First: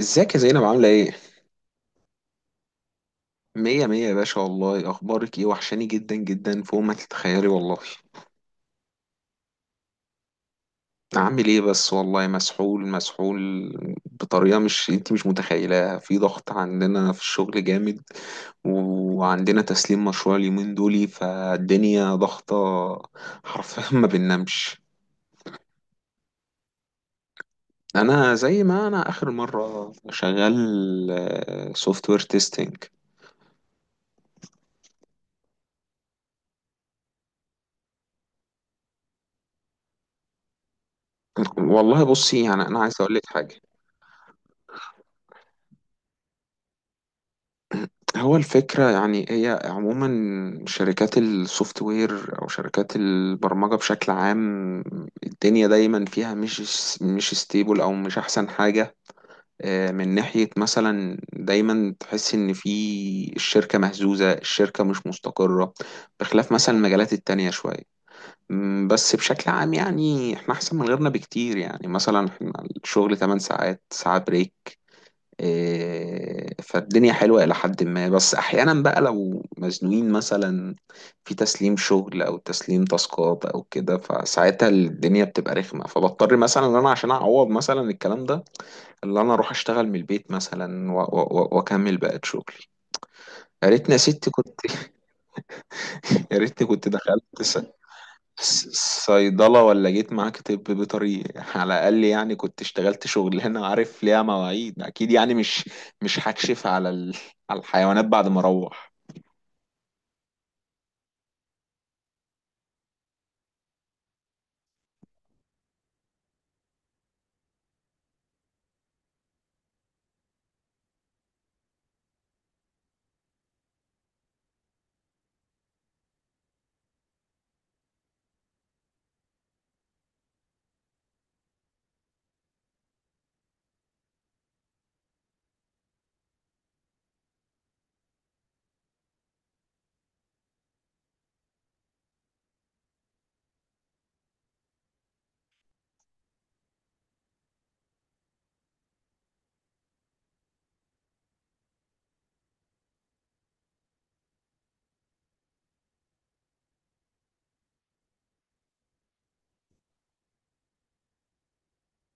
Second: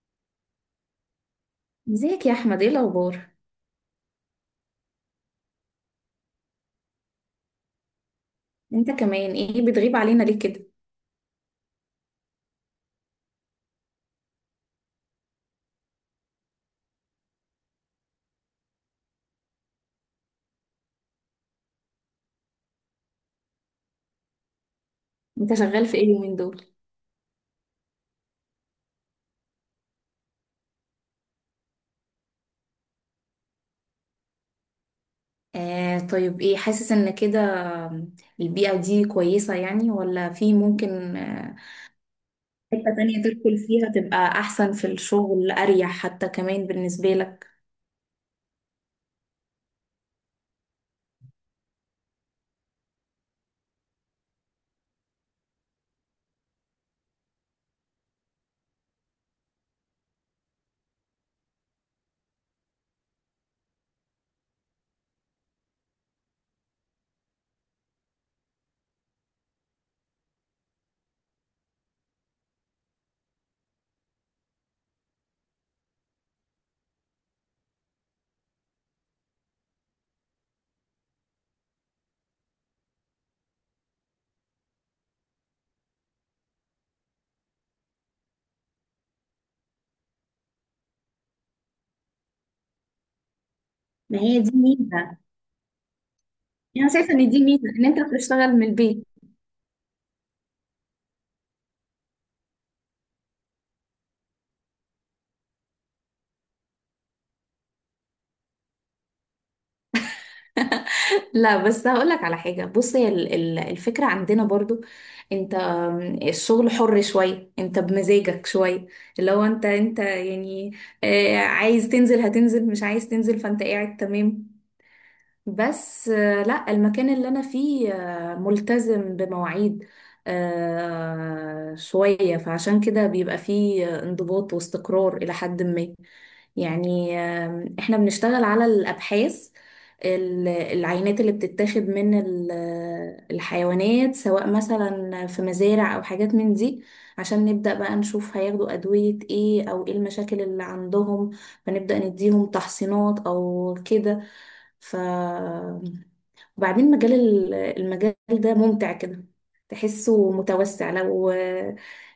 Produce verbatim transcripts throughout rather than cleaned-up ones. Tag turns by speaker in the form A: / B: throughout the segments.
A: ازيك يا زينب، عاملة ايه؟
B: ازيك يا احمد، ايه الاخبار؟
A: مية مية يا باشا، والله اخبارك ايه؟ وحشاني جدا جدا فوق ما تتخيلي والله.
B: انت كمان ايه بتغيب علينا ليه كده؟
A: عامل ايه بس، والله مسحول مسحول بطريقة مش انت مش متخيلاها. في ضغط عندنا في الشغل جامد، وعندنا تسليم مشروع اليومين دولي، فالدنيا ضغطة، حرفيا ما بننامش.
B: انت شغال في ايه اليومين دول؟
A: انا زي ما انا اخر مرة شغال سوفت وير تيستنج.
B: آه طيب، ايه حاسس ان كده البيئة دي كويسة يعني ولا في ممكن آه،
A: والله بصي، يعني انا عايز
B: حتة
A: اقول
B: تانية
A: لك
B: تدخل
A: حاجة.
B: فيها تبقى احسن في الشغل، اريح حتى كمان بالنسبة لك؟
A: هو الفكرة يعني هي عموما شركات السوفت وير أو شركات البرمجة بشكل عام، الدنيا دايما فيها مش مش ستيبل أو مش أحسن حاجة. آه، من ناحية مثلا دايما تحس إن في الشركة مهزوزة، الشركة مش مستقرة بخلاف مثلا المجالات التانية شوية. مم، بس بشكل عام يعني احنا أحسن من غيرنا بكتير، يعني مثلا احنا الشغل ثماني ساعات ساعة بريك. إيه، فالدنيا حلوة إلى حد ما، بس أحيانا بقى لو مزنوقين مثلا في تسليم شغل أو تسليم تاسكات أو كده، فساعتها الدنيا بتبقى رخمة، فبضطر مثلا إن أنا عشان أعوض مثلا الكلام ده اللي أنا أروح أشتغل من البيت مثلا و- و- و- وأكمل بقى شغلي. يا ريتني يا
B: ما
A: ستي
B: هي دي
A: كنت
B: ميزة.
A: يا ريتني كنت
B: يعني انا شايفة ان
A: دخلت
B: دي ميزة ان انت بتشتغل من
A: ص-
B: البيت.
A: صيدلة، ولا جيت معاك طب بيطري على الأقل، يعني كنت اشتغلت شغلانة عارف ليها مواعيد أكيد، يعني مش مش هكشف على ال... على الحيوانات بعد ما أروح.
B: لا بس هقولك على حاجة، بص، هي ال- ال- الفكرة عندنا برضو انت الشغل حر شوية، انت بمزاجك شوية، اللي هو انت انت يعني آه، عايز تنزل هتنزل، مش عايز تنزل فانت قاعد تمام. بس آه، لا، المكان اللي انا فيه آه، ملتزم بمواعيد آه، شوية، فعشان كده بيبقى فيه انضباط واستقرار إلى حد ما. يعني آم، احنا بنشتغل على الأبحاث، ال- العينات اللي بتتاخد من ال- الحيوانات سواء مثلا في مزارع أو حاجات من دي، عشان نبدأ بقى نشوف هياخدوا أدوية ايه أو ايه المشاكل اللي عندهم، فنبدأ نديهم تحصينات أو كده. ف وبعدين مجال ال- المجال ده ممتع كده، تحسه متوسع. لو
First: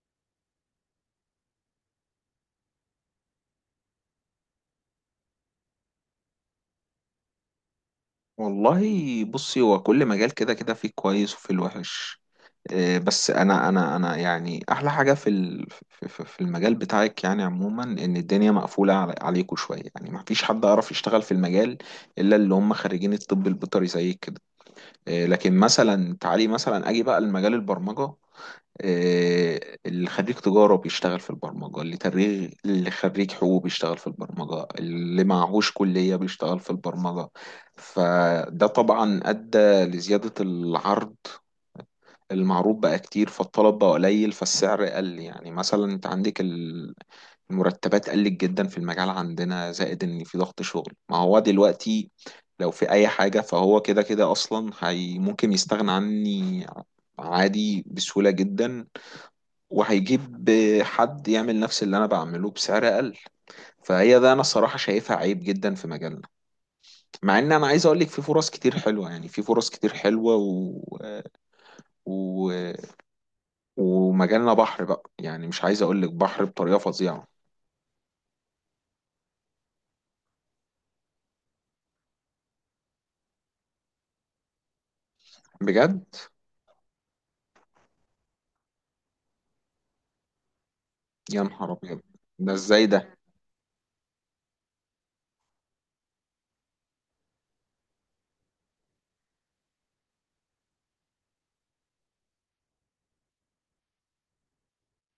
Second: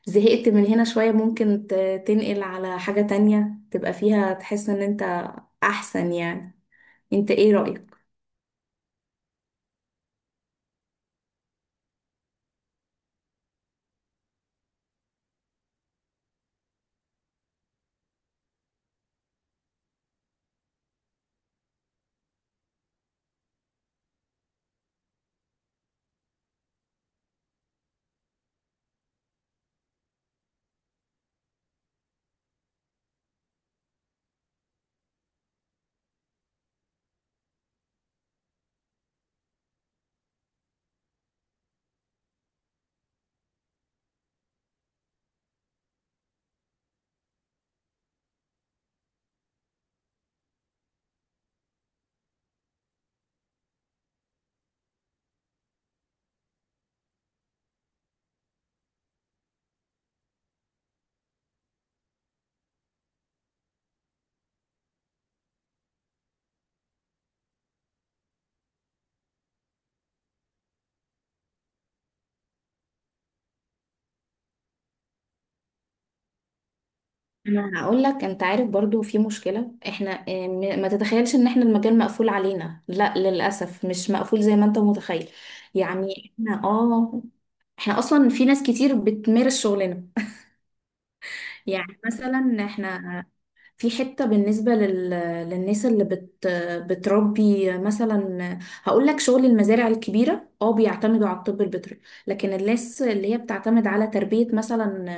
B: زهقت من هنا شوية ممكن ت- تنقل على حاجة تانية تبقى فيها تحس ان انت احسن يعني. انت ايه رأيك؟
A: والله بصي، هو كل مجال كده كده فيه كويس وفيه الوحش. إيه، بس أنا أنا أنا يعني أحلى حاجة في ال... في في- في المجال بتاعك يعني عموما إن الدنيا مقفولة على... عليكوا شوية، يعني مفيش حد يعرف يشتغل في المجال إلا اللي هم خريجين الطب البيطري زيك كده. آه، لكن مثلا تعالي مثلا اجي بقى لمجال البرمجه. آه، اللي خريج تجاره بيشتغل في البرمجه، اللي تريغ، اللي خريج حقوق بيشتغل في البرمجه، اللي معهوش كليه بيشتغل في البرمجه. فده طبعا ادى لزياده العرض، المعروض بقى كتير فالطلب بقى قليل فالسعر قل. يعني مثلا انت عندك ال- المرتبات قلت جدا في المجال عندنا، زائد ان في ضغط شغل. ما هو دلوقتي لو في اي حاجة فهو كده كده اصلا هي ممكن يستغنى عني عادي بسهولة جدا، وهيجيب حد يعمل نفس اللي انا بعمله بسعر اقل. فهي ده انا الصراحة شايفها عيب جدا في مجالنا. مع ان انا عايز اقول لك في فرص كتير حلوة، يعني في فرص كتير حلوة و... و... ومجالنا بحر بقى، يعني مش عايز اقول لك بحر بطريقة فظيعة.
B: انا هقول لك، انت عارف برضو في مشكلة احنا اه، م- ما تتخيلش ان احنا المجال مقفول علينا. لا للأسف مش مقفول زي ما انت متخيل.
A: بجد،
B: يعني احنا اه، احنا اصلا في ناس كتير بتمارس شغلنا.
A: يا نهار
B: يعني
A: ابيض، ده
B: مثلا
A: ازاي ده؟
B: احنا في حتة بالنسبة لل... للناس اللي بت... بتربي مثلا. هقول لك، شغل المزارع الكبيرة اه بيعتمدوا على الطب البيطري، لكن الناس اللي هي بتعتمد على تربية مثلا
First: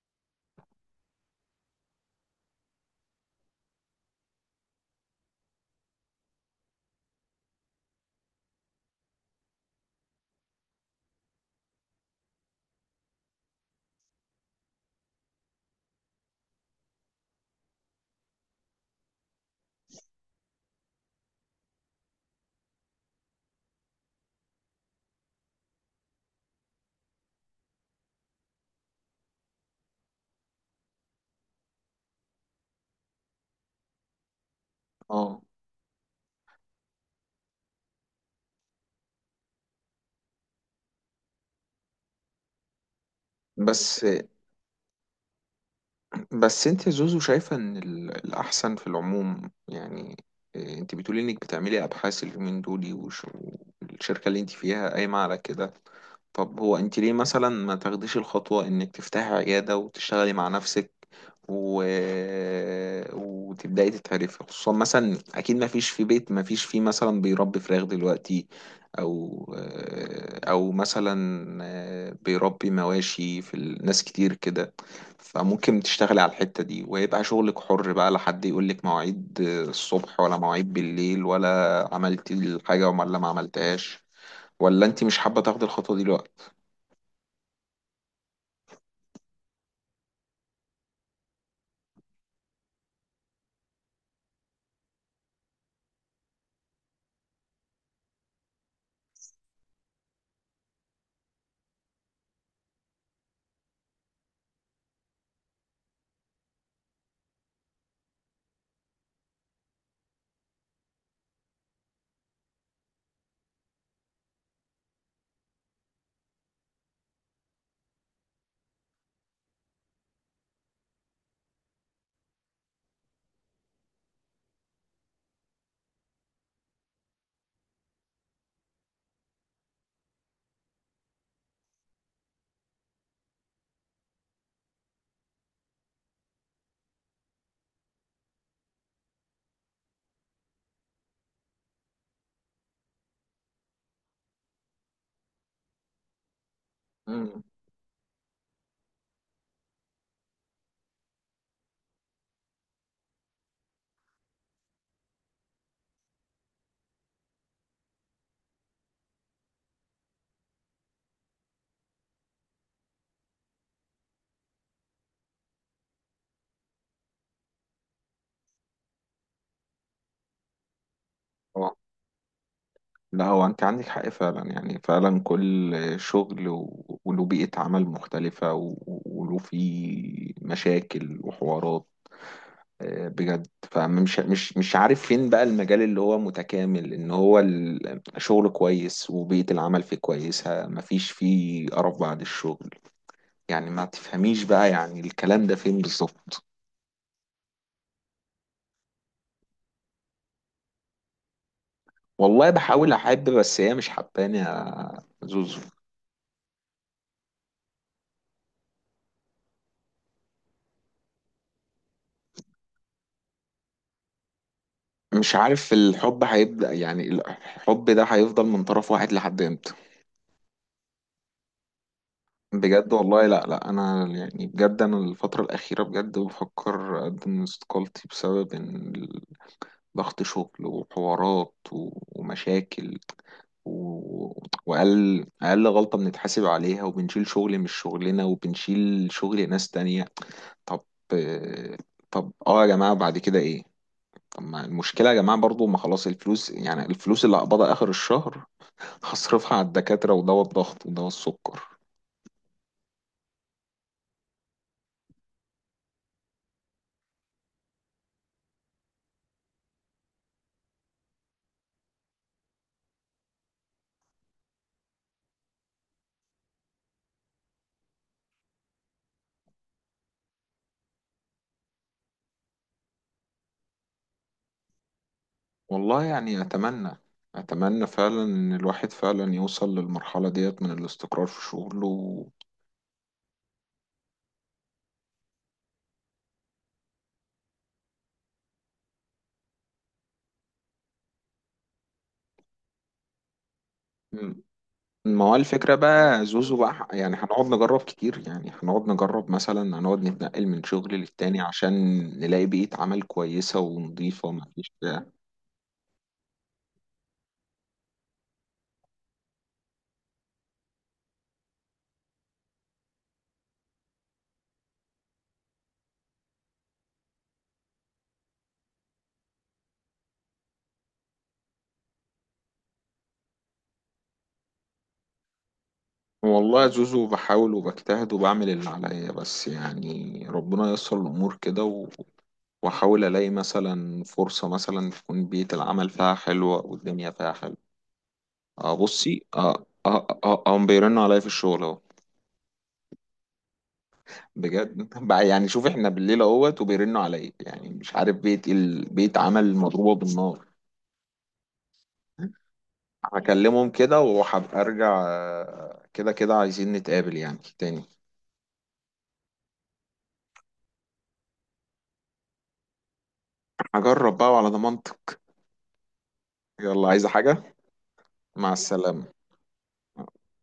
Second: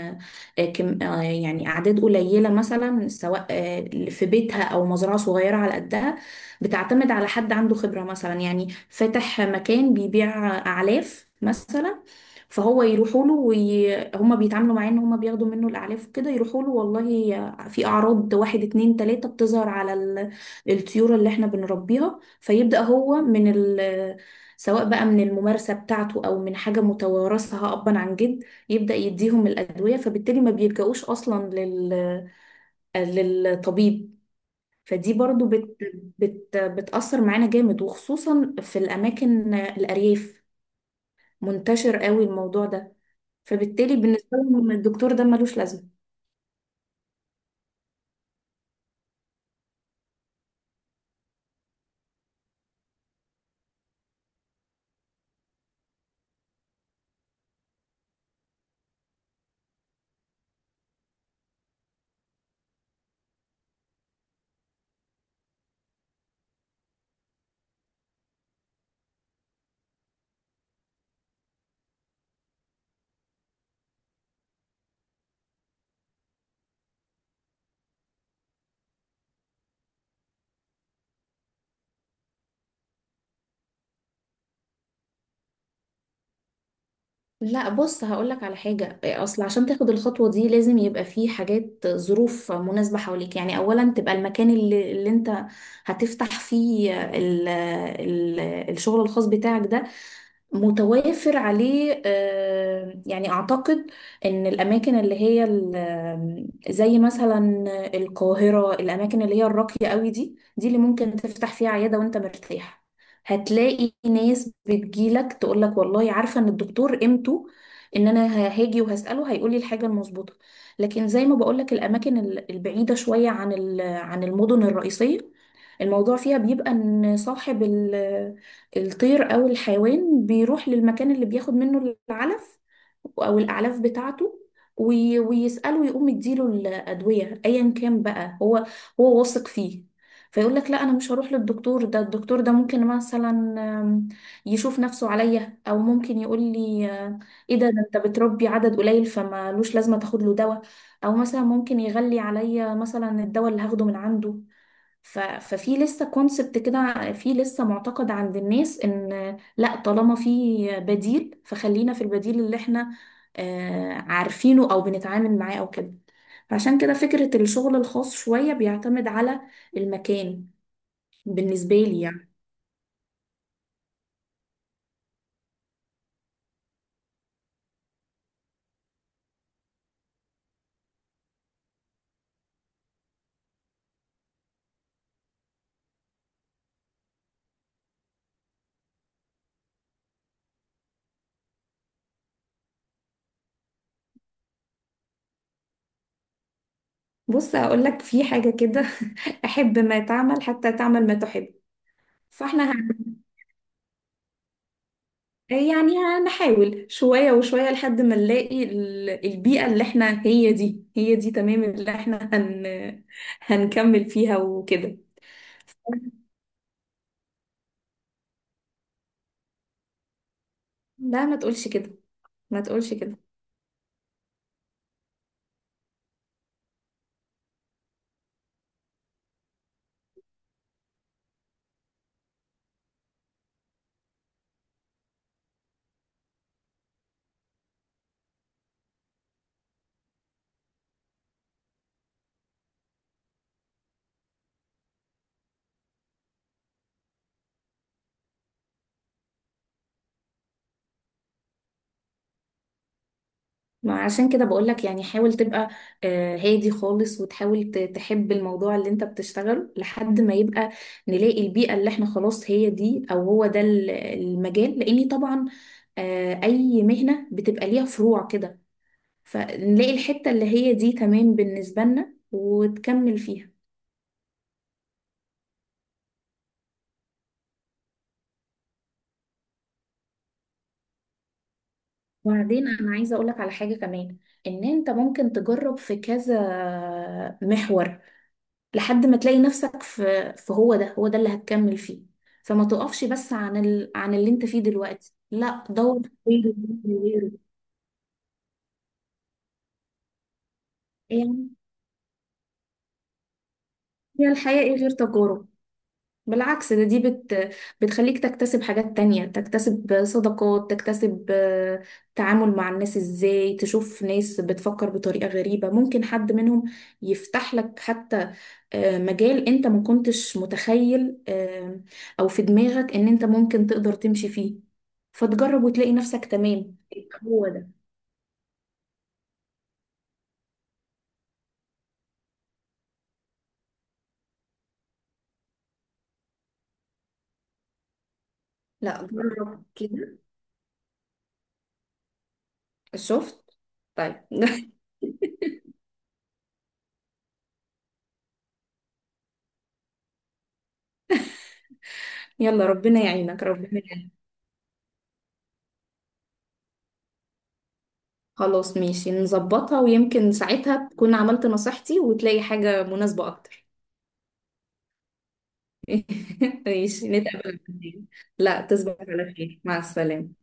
B: آه، كم... آه، يعني أعداد قليلة مثلا، سواء آه، في بيتها أو مزرعة صغيرة على قدها، بتعتمد على حد عنده خبرة مثلا، يعني فاتح مكان بيبيع أعلاف مثلا، فهو يروحوا له وي... هما بيتعاملوا معاه ان هما بياخدوا منه الاعلاف وكده. يروحوا له والله في أعراض واحد اتنين تلاتة بتظهر على ال- الطيور اللي احنا بنربيها، فيبدأ هو من ال سواء بقى من الممارسة بتاعته أو من حاجة متوارثة أبا عن جد، يبدأ يديهم الأدوية، فبالتالي ما بيلجأوش أصلا لل... للطبيب. فدي
A: اه
B: برضو بت... بت... بتأثر معانا جامد، وخصوصا في الأماكن الأرياف منتشر قوي الموضوع ده، فبالتالي
A: بس
B: بالنسبة لهم الدكتور ده ملوش لازمة.
A: بس انت يا زوزو شايفة ان ال- الاحسن في العموم يعني. إيه، انت بتقولي انك بتعملي ابحاث اليومين دول وش- والشركة اللي انت فيها قايمة على كده. طب هو انت ليه مثلا ما تاخديش الخطوة انك تفتحي عيادة وتشتغلي مع نفسك، و... وتبدأي تتعرفي، خصوصا مثلا اكيد ما فيش في بيت ما فيش فيه مثلا بيربي فراخ دلوقتي، او او مثلا بيربي مواشي في ال- ناس كتير كده. فممكن تشتغلي على الحتة دي، ويبقى شغلك حر بقى، لا حد يقولك مواعيد الصبح ولا مواعيد بالليل، ولا عملتي الحاجة ولا ما عملتهاش. ولا انت مش حابة تاخدي الخطوة دي دلوقتي؟
B: لا بص هقولك على حاجة، أصل عشان تاخد الخطوة دي لازم يبقى فيه حاجات ظروف مناسبة حواليك. يعني أولا تبقى المكان اللي, اللي أنت هتفتح فيه ال ال الشغل الخاص بتاعك ده متوافر عليه آه، يعني أعتقد إن الأماكن اللي هي ال- زي مثلا القاهرة، الأماكن اللي هي الراقية قوي، دي دي اللي ممكن تفتح فيها عيادة وأنت مرتاح. هتلاقي ناس بتجيلك تقولك والله عارفة إن الدكتور قيمته، إن أنا ه- هاجي وهسأله هيقولي الحاجة المظبوطة. لكن زي ما بقولك الأماكن ال- البعيدة شوية عن ال- عن المدن الرئيسية، الموضوع فيها بيبقى إن صاحب ال الطير أو الحيوان بيروح للمكان اللي بياخد منه العلف أو الأعلاف بتاعته، وي- ويسأله ويقوم يديله الأدوية أيا كان بقى هو هو واثق فيه. فيقول لك لا، أنا مش هروح للدكتور ده، الدكتور ده ممكن مثلا آم، يشوف نفسه عليا، أو ممكن يقول لي آه،
A: مم.
B: إيه ده، ده أنت بتربي عدد قليل فمالوش لازمة تاخد له دواء، أو مثلا ممكن يغلي عليا مثلا الدواء اللي هاخده من عنده. ف... ففي لسه كونسبت كده، في لسه معتقد عند الناس ان لا طالما في بديل فخلينا في البديل اللي احنا آه، عارفينه او بنتعامل معاه او كده. فعشان كده فكرة الشغل الخاص شوية بيعتمد على المكان، بالنسبة
A: اه،
B: لي يعني.
A: لا هو انت عندك حق فعلا، يعني فعلا كل شغل و- وله بيئة عمل مختلفة، و- وله فيه مشاكل وحوارات. آه، بجد، فمش مش مش عارف فين بقى المجال اللي هو متكامل، ان هو ال- شغل كويس وبيئة العمل فيه كويسة، مفيش فيه قرف بعد الشغل. يعني ما تفهميش بقى يعني الكلام ده فين بالظبط.
B: بص هقول لك في حاجة كده، احب ما تعمل حتى تعمل ما تحب.
A: والله
B: فاحنا
A: بحاول احب، بس هي مش حباني يا زوزو.
B: يعني هنحاول شوية وشوية لحد ما نلاقي ال- البيئة اللي احنا هي دي هي دي تمام اللي احنا هن هنكمل فيها وكده.
A: مش عارف الحب هيبدأ، يعني الحب ده هيفضل من طرف واحد لحد امتى؟
B: لا ما تقولش كده، ما
A: بجد
B: تقولش كده.
A: والله، لا لا، انا يعني بجد انا الفترة الأخيرة بجد بفكر اقدم استقالتي بسبب ان ضغط شغل وحوارات و- ومشاكل، و... وأقل أقل غلطة بنتحاسب عليها، وبنشيل شغل مش شغلنا وبنشيل شغل ناس تانية. طب طب اه يا جماعة بعد كده ايه؟ طب ما المشكلة يا جماعة برضو، ما خلاص الفلوس، يعني الفلوس اللي هقبضها آخر الشهر هصرفها على الدكاترة ودواء الضغط ودواء السكر.
B: ما عشان كده بقولك، يعني حاول تبقى آه، هادي خالص، وتحاول ت- تحب الموضوع اللي انت بتشتغله لحد ما يبقى نلاقي البيئة اللي احنا خلاص هي دي، او هو ده ال- المجال. لاني طبعا آه، اي مهنة بتبقى ليها فروع كده، فنلاقي الحتة اللي هي دي تمام بالنسبة لنا وتكمل فيها.
A: والله يعني أتمنى أتمنى فعلا إن الواحد فعلا يوصل للمرحلة ديت من الاستقرار في شغله.
B: وبعدين انا عايزة اقولك على حاجة كمان، ان انت ممكن تجرب في كذا محور لحد ما تلاقي نفسك في في هو ده، هو ده اللي هتكمل فيه. فما تقفش بس عن ال... عن اللي
A: مم.
B: انت فيه دلوقتي،
A: ما هو
B: لا
A: الفكرة
B: دور في
A: بقى
B: غيره،
A: زوزو
B: دور
A: بقى،
B: في
A: يعني
B: غيره.
A: هنقعد نجرب كتير، يعني هنقعد نجرب مثلا، هنقعد نتنقل من شغل للتاني
B: يعني
A: عشان نلاقي بيئة عمل كويسة ونظيفة
B: هي الحياة
A: ومفيش
B: ايه غير
A: بتاع.
B: تجارب؟ بالعكس، ده دي بت بتخليك تكتسب حاجات تانية، تكتسب صداقات، تكتسب آه، تعامل مع الناس ازاي، تشوف ناس بتفكر بطريقة غريبة، ممكن حد منهم يفتح لك حتى آه، مجال انت ما كنتش متخيل آه، او في دماغك ان انت ممكن تقدر تمشي فيه، فتجرب وتلاقي نفسك
A: والله
B: تمام.
A: زوزو
B: هو
A: بحاول
B: ده.
A: وبجتهد وبعمل اللي عليا، بس يعني ربنا ييسر الأمور كده. واحاول الاقي مثلا فرصه مثلا تكون بيئه العمل فيها حلوه والدنيا فيها حلوه. اه
B: لا
A: بصي، اه
B: جرب
A: اه
B: كده،
A: اه آه، هم بيرنوا عليا في الشغل اهو.
B: شفت؟ طيب
A: بجد بقى، يعني شوف احنا بالليل اهوت وبيرنوا عليا، يعني مش عارف بيت ال... بيت عمل مضروبه بالنار.
B: يلا ربنا يعينك،
A: هكلمهم
B: ربنا
A: كده
B: يعينك.
A: وهبقى ارجع. آه، كده كده عايزين نتقابل يعني تاني.
B: خلاص ماشي، نظبطها، ويمكن ساعتها تكون عملت نصيحتي وتلاقي حاجة مناسبة أكتر.
A: هجرب بقى على ضمانتك. يلا، عايزه
B: ماشي،
A: حاجه؟
B: نتقابل بعدين.
A: مع
B: لا تصبح
A: السلامه.
B: على خير، مع السلامة.